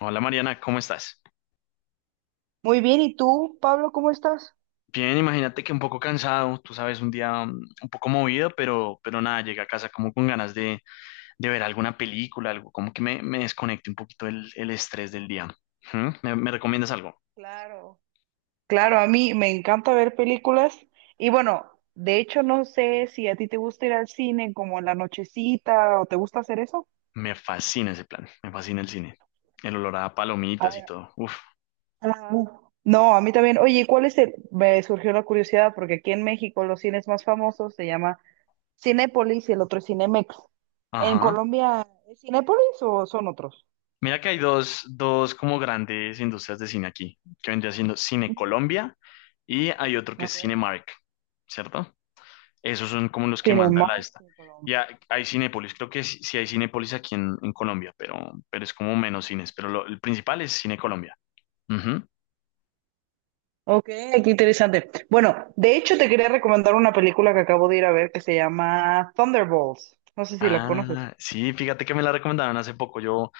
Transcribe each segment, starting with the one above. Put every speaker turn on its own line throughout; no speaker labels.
Hola Mariana, ¿cómo estás?
Muy bien, ¿y tú, Pablo, cómo estás?
Bien, imagínate que un poco cansado, tú sabes, un día un poco movido, pero nada, llegué a casa como con ganas de ver alguna película, algo como que me desconecte un poquito el estrés del día. ¿Mm? ¿Me recomiendas algo?
Claro, claro, a mí me encanta ver películas y bueno, de hecho no sé si a ti te gusta ir al cine como en la nochecita o te gusta hacer eso.
Me fascina ese plan, me fascina el cine, el olor a
A
palomitas y
ver.
todo. Uf,
Ajá. No, a mí también. Oye, ¿cuál es el? Me surgió la curiosidad porque aquí en México los cines más famosos se llama Cinépolis y el otro es Cinemex. ¿En
ajá.
Colombia es Cinépolis o son otros?
Mira que hay dos como grandes industrias de cine aquí, que vendría siendo Cine
Ujú.
Colombia y hay otro que es
Okay.
Cinemark, ¿cierto? Esos son como los que mandan la
Cinemark,
esta.
en Colombia.
Ya hay Cinépolis, creo que sí, sí hay Cinépolis aquí en Colombia, pero es como menos cines. Pero el principal es Cine Colombia. Ujú.
Ok, qué interesante. Bueno, de hecho te quería recomendar una película que acabo de ir a ver que se llama Thunderbolts. No sé si la conoces.
Ah, sí, fíjate que me la recomendaron hace poco. Yo,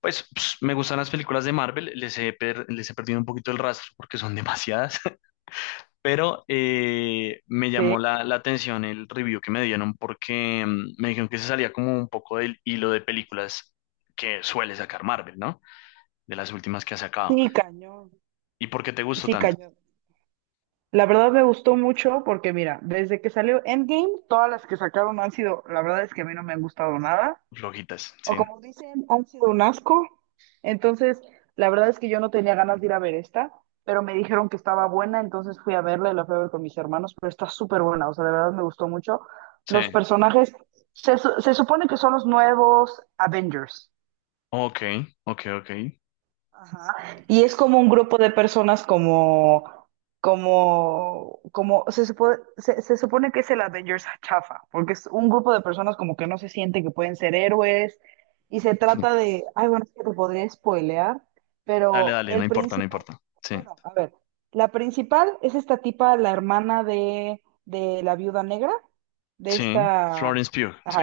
pues, me gustan las películas de Marvel, les he perdido un poquito el rastro porque son demasiadas, pero me llamó
Sí.
la atención el review que me dieron porque me dijeron que se salía como un poco del hilo de películas que suele sacar Marvel, ¿no? De las últimas que ha sacado.
Sí, cañón.
¿Y por qué te gustó
Sí,
tanto?
cañón. La verdad me gustó mucho porque mira, desde que salió Endgame, todas las que sacaron han sido, la verdad es que a mí no me han gustado nada.
Flojitas,
O
sí,
como dicen, han sido un asco. Entonces, la verdad es que yo no tenía ganas de ir a ver esta, pero me dijeron que estaba buena, entonces fui a verla y la fui a ver con mis hermanos, pero está súper buena, o sea, de verdad me gustó mucho.
sí.
Los personajes, se supone que son los nuevos Avengers.
Ok, ok, ok.
Ajá. Y es como un grupo de personas se se supone que es el Avengers chafa, porque es un grupo de personas como que no se sienten que pueden ser héroes, y se trata de, ay, bueno, es que te podría spoilear,
Dale,
pero
dale, no
el
importa, no
principal,
importa. Sí,
bueno, a ver, la principal es esta tipa, la hermana de la viuda negra, de
sí.
esta,
Florence Pugh, sí.
ajá.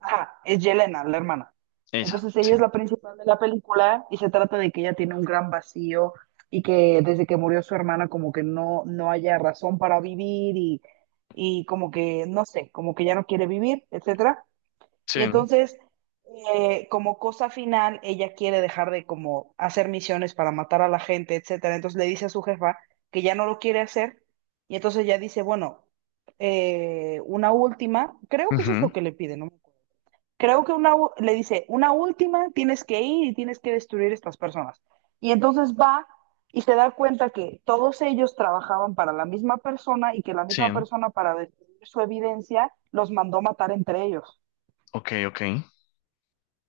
Ajá, es Yelena, la hermana.
Esa,
Entonces ella es
sí,
la principal de la película y se trata de que ella tiene un gran vacío y que desde que murió su hermana como que no haya razón para vivir y como que, no sé, como que ya no quiere vivir, etcétera.
sí.
Y entonces, como cosa final, ella quiere dejar de como hacer misiones para matar a la gente, etcétera. Entonces le dice a su jefa que ya no lo quiere hacer y entonces ella dice, bueno, una última, creo que eso es
Ujú,
lo que le pide, ¿no? Creo que le dice, una última, tienes que ir y tienes que destruir estas personas. Y entonces va y se da cuenta que todos ellos trabajaban para la misma persona y que la
sí,
misma persona para destruir su evidencia los mandó matar entre ellos.
ok, ok.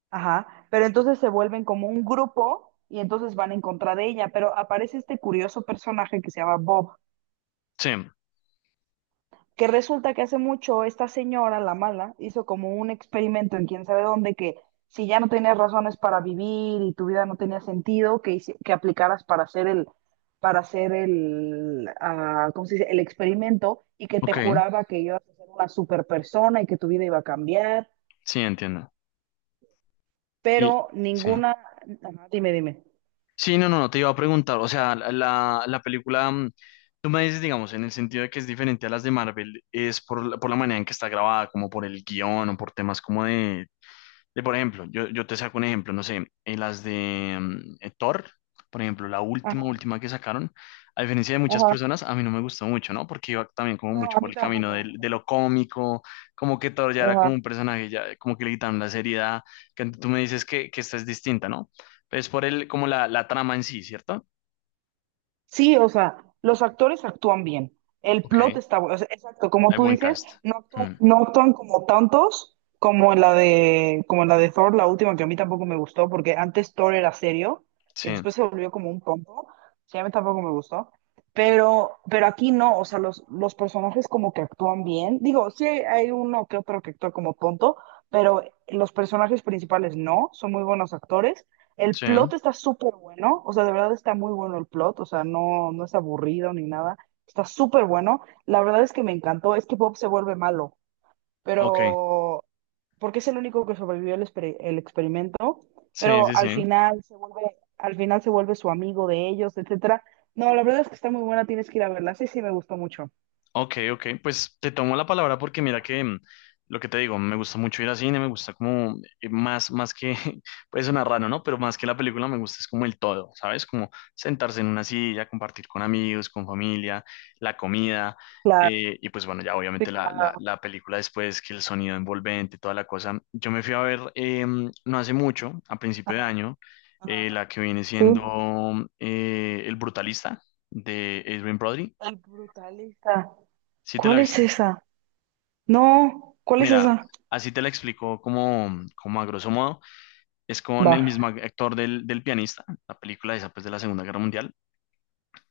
Ajá, pero entonces se vuelven como un grupo y entonces van en contra de ella, pero aparece este curioso personaje que se llama Bob,
Sí,
que resulta que hace mucho esta señora, la mala, hizo como un experimento en quién sabe dónde que si ya no tenías razones para vivir y tu vida no tenía sentido, que, que aplicaras para hacer el, ah, ¿cómo se dice? El experimento y que te
ok,
juraba que ibas a ser una super persona y que tu vida iba a cambiar,
sí, entiendo. Y,
pero
sí.
ninguna. Ajá, dime, dime.
Sí, no, no, no, te iba a preguntar, o sea, la película, tú me dices, digamos, en el sentido de que es diferente a las de Marvel, es por, por la manera en que está grabada, como por el guión o por temas como de. De, por ejemplo, yo te saco un ejemplo, no sé, en las de Thor, por ejemplo, la última,
Ajá,
última que sacaron, a diferencia de muchas
ajá.
personas, a mí no me gustó mucho, ¿no? Porque iba también como
No,
mucho
a
por
mí
el camino
tampoco.
de lo cómico, como que Thor ya era como
Ajá.
un personaje, ya como que le quitaron la seriedad, que tú me dices que esta es distinta, ¿no? Pero es por el, como la trama en sí, ¿cierto?
Sí, o sea, los actores actúan bien. El plot
Ok,
está bueno. O sea, exacto, como
hay
tú
buen
dices,
cast.
no actúan,
Mm,
no actúan como tantos como en la de, como en la de Thor, la última que a mí tampoco me gustó, porque antes Thor era serio y
sí,
después se volvió como un tonto. Sí, a mí tampoco me gustó. Pero aquí no, o sea, los personajes como que actúan bien. Digo, hay uno que otro que actúa como tonto, pero los personajes principales no, son muy buenos actores. El
sí,
plot está súper bueno, o sea, de verdad está muy bueno el plot, o sea, no es aburrido ni nada, está súper bueno. La verdad es que me encantó, es que Bob se vuelve malo,
ok,
pero porque es el único que sobrevivió el experimento,
sí,
pero
sí,
al
sí.
final se vuelve, al final se vuelve su amigo de ellos, etcétera. No, la verdad es que está muy buena, tienes que ir a verla. Sí, sí, me gustó mucho.
Ok, ok, pues te tomo la palabra porque mira que lo que te digo, me gusta mucho ir al cine, me gusta como más que, puede sonar raro, ¿no? Pero más que la película me gusta es como el todo, ¿sabes? Como sentarse en una silla, compartir con amigos, con familia, la comida,
Claro,
y pues bueno, ya
sí,
obviamente la, la,
claro.
la película después, que el sonido envolvente, toda la cosa. Yo me fui a ver no hace mucho, a principio de
Ajá,
año,
ajá. Ajá.
la que viene
Sí.
siendo El Brutalista de Adrien Brody.
El brutalista.
¿Sí te la
¿Cuál es
viste?
esa? No, ¿cuál es
Mira,
esa?
así te la explico como a grosso modo. Es con el
Va.
mismo actor del pianista, la película esa pues de la Segunda Guerra Mundial.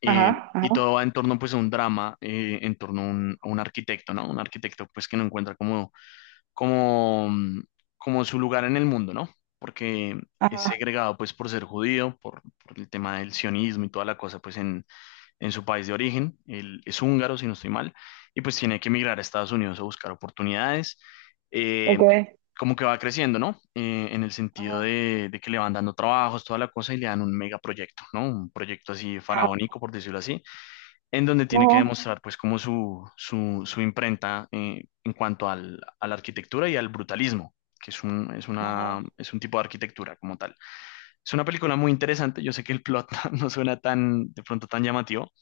Eh,
Ajá,
y
ajá,
todo va en torno pues a un drama, en torno a un arquitecto, ¿no? Un arquitecto pues que no encuentra como, mm, como su lugar en el mundo, ¿no? Porque es
ajá,
segregado pues por ser judío, por el tema del sionismo y toda la cosa pues en su país de origen, él es húngaro, si no estoy mal, y pues tiene que emigrar a Estados Unidos a buscar oportunidades, eh,
ok,
como que va creciendo, ¿no? En el sentido
ajá,
de que le van dando trabajos, toda la cosa, y le dan un megaproyecto, ¿no? Un proyecto así
ajá,
faraónico, por decirlo así, en donde tiene que
no,
demostrar pues como su imprenta en cuanto a la arquitectura y al brutalismo. que es un, es una,
ajá,
es un tipo de arquitectura como tal. Es una película muy interesante, yo sé que el plot no suena tan, de pronto tan llamativo,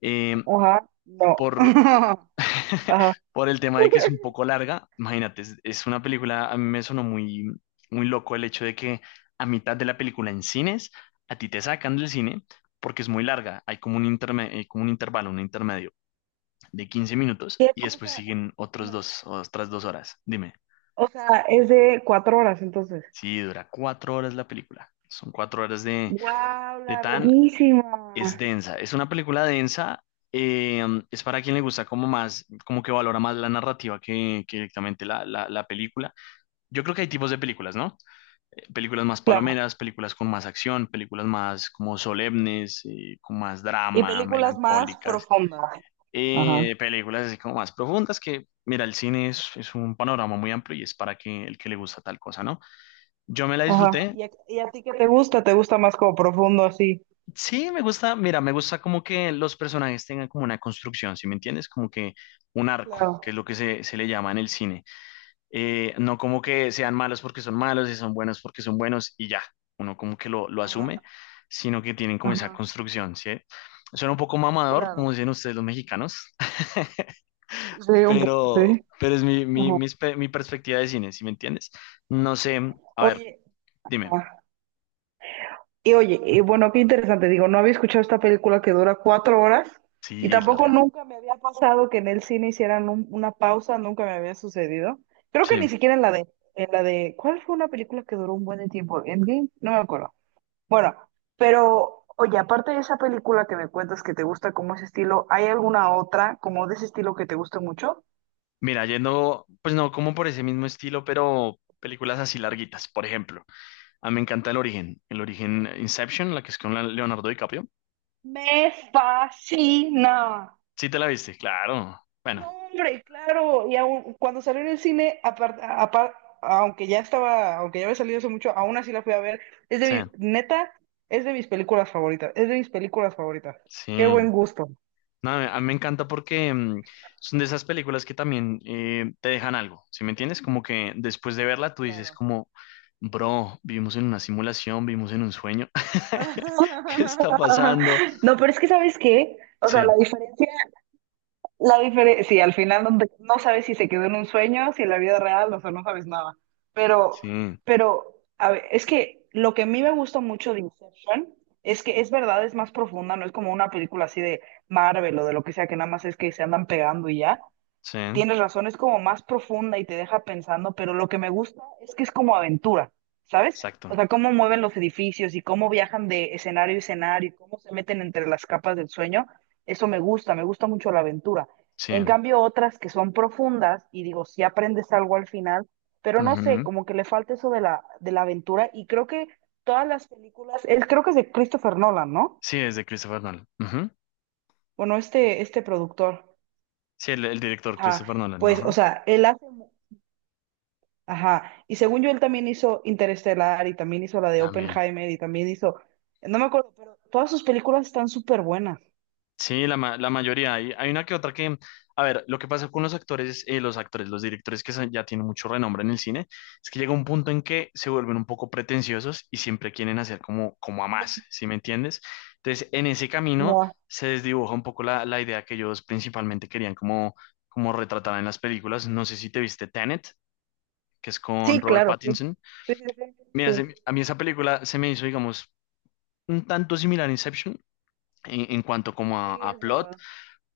eh,
ajá, no,
por,
ajá.
por el tema de que es un poco larga. Imagínate, es una película, a mí me sonó muy, muy loco el hecho de que a mitad de la película en cines, a ti te sacan del cine porque es muy larga. Hay como un intervalo, un intermedio de 15 minutos
¿Qué
y después
cosa?
siguen otros
No,
dos, otras dos horas. Dime,
o sea, es de cuatro horas, entonces.
si dura 4 horas la película. Son 4 horas de,
¡Guau,
de tan.
larguísima!
Es densa, es una película densa, eh, es para quien le gusta como más, como que valora más la narrativa que directamente la película. Yo creo que hay tipos de películas, ¿no? Películas más
Claro.
palomeras, películas con más acción, películas más como solemnes, con más
Y
drama,
películas más
melancólicas,
profundas. Ajá,
películas así como más profundas que, mira, el cine es un panorama muy amplio y es para que, el que le gusta tal cosa, ¿no? Yo me la
ajá.
disfruté.
Y a ti qué te gusta? ¿Te gusta más como profundo así?
Sí, me gusta, mira, me gusta como que los personajes tengan como una construcción, ¿sí me entiendes? Como que un arco, que es
Claro.
lo que se le llama en el cine. No como que sean malos porque son malos y son buenos porque son buenos y ya, uno como que lo asume,
Ajá,
sino que tienen como esa
ajá,
construcción, ¿sí? Suena un poco mamador,
claro.
como dicen ustedes los mexicanos,
Sí, un poco,
pero,
sí.
pero es mi, mi,
Ajá.
mis pe- mi perspectiva de cine, ¿sí me entiendes? No sé, a ver,
Oye,
dime,
ajá. Y oye, y bueno, qué interesante, digo, no había escuchado esta película que dura cuatro horas y
sí, es
tampoco
larga,
nunca me había pasado que en el cine hicieran una pausa, nunca me había sucedido. Creo que ni
sí.
siquiera en la de, ¿cuál fue una película que duró un buen de tiempo? ¿Endgame? No me acuerdo. Bueno, pero oye, aparte de esa película que me cuentas que te gusta como ese estilo, ¿hay alguna otra como de ese estilo que te guste mucho?
Mira, yendo, pues no como por ese mismo estilo, pero películas así larguitas, por ejemplo. A mí me encanta El Origen, El Origen Inception, la que es con Leonardo DiCaprio.
Me fascina.
Sí te la viste, claro.
No,
Bueno,
hombre, claro. Y aún, cuando salió en el cine, aunque ya estaba, aunque ya había salido hace mucho, aún así la fui a ver. Es de
sí,
mi, neta, es de mis películas favoritas. Es de mis películas favoritas. Qué buen
sí.
gusto.
No, a mí me encanta porque son de esas películas que también te dejan algo, ¿sí me entiendes? Como que después de verla tú dices
Claro.
como, bro, vivimos en una simulación, vivimos en un sueño. ¿Qué está pasando?
No, pero es que, ¿sabes qué? O sea, la
Sí,
diferencia. La diferencia, sí, al final no, no sabes si se quedó en un sueño, si en la vida real, o sea, no sabes nada. Pero,
sí,
pero, a ver, es que lo que a mí me gusta mucho de Inception es que es verdad, es más profunda, no es como una película así de Marvel o de lo que sea, que nada más es que se andan pegando y ya.
sí,
Tienes razón, es como más profunda y te deja pensando, pero lo que me gusta es que es como aventura, ¿sabes? O
exacto,
sea, cómo mueven los edificios y cómo viajan de escenario a escenario y cómo se meten entre las capas del sueño, eso me gusta mucho la aventura. En
sí.
cambio, otras que son profundas y digo, si aprendes algo al final, pero no sé,
Ujú.
como que le falta eso de la aventura y creo que todas las películas, creo que es de Christopher Nolan, ¿no?
Sí, es de Christopher Nolan. Ujú.
Bueno, este productor,
Sí, el director
ajá,
Christopher Nolan,
pues, o
ajá.
sea, él hace. Ajá, y según yo él también hizo Interestelar y también hizo la de
También.
Oppenheimer y también hizo, no me acuerdo, pero todas sus películas están súper buenas.
Sí, la mayoría. Hay una que otra que, a ver, lo que pasa con los actores, los directores que ya tienen mucho renombre en el cine, es que llega un punto en que se vuelven un poco pretenciosos y siempre quieren hacer como a más,
Ujú.
¿sí me entiendes? Entonces, en ese camino
Mua.
se desdibuja un poco la idea que ellos principalmente querían como retratar en las películas. No sé si te viste Tenet, que es con
Sí,
Robert
claro, sí.
Pattinson.
Sí, sí, sí. Sí.
Mira, a mí esa película se me hizo, digamos, un tanto similar a Inception en cuanto como a,
Sí,
a
es
plot,
verdad.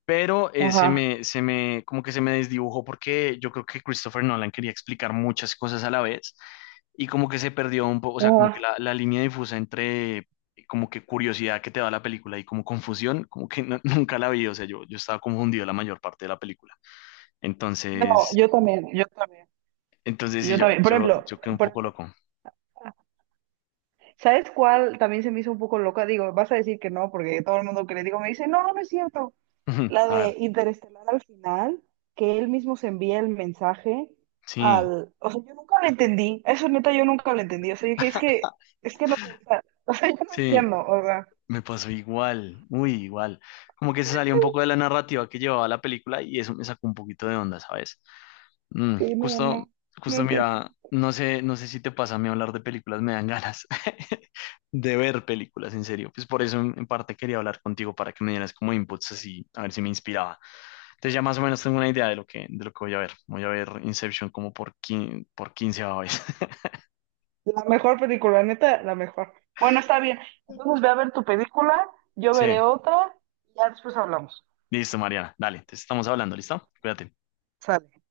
pero se
Ajá,
me, se me, como que se me desdibujó porque yo creo que Christopher Nolan quería explicar muchas cosas a la vez y como que se perdió un poco, o sea, como que
ajá.
la línea difusa entre como que curiosidad que te da la película y como confusión, como que nunca la vi, o sea, yo estaba confundido la mayor parte de la película.
No,
Entonces,
yo también, yo también,
entonces sí,
yo
yo,
también.
yo, yo quedé un
Por
poco
ejemplo,
loco.
¿sabes cuál también se me hizo un poco loca? Digo, vas a decir que no, porque todo el mundo que le digo me dice, no, no no es cierto. La
A ver,
de Interestelar al final, que él mismo se envía el mensaje
sí,
al... O sea, yo nunca lo entendí. Eso neta, yo nunca lo entendí. O sea, dije, es que no puede estar. O sea, yo no
sí.
entiendo. O sea,
Me pasó igual, muy igual. Como que se salió un poco de la narrativa que llevaba la película y eso me sacó un poquito de onda, ¿sabes? Mm,
sí, no, no,
justo,
no
justo
entendí.
mira, no sé si te pasa a mí hablar de películas, me dan ganas de ver películas, en serio. Pues por eso en parte quería hablar contigo para que me dieras como inputs así, a ver si me inspiraba. Entonces ya más o menos tengo una idea de lo que voy a ver. Voy a ver Inception como por quince vez.
La mejor película, neta, la mejor. Bueno, está bien. Entonces ve a ver tu película, yo
Sí,
veré otra y ya después hablamos.
listo, Mariana. Dale, te estamos hablando, ¿listo? Cuídate.
Sale.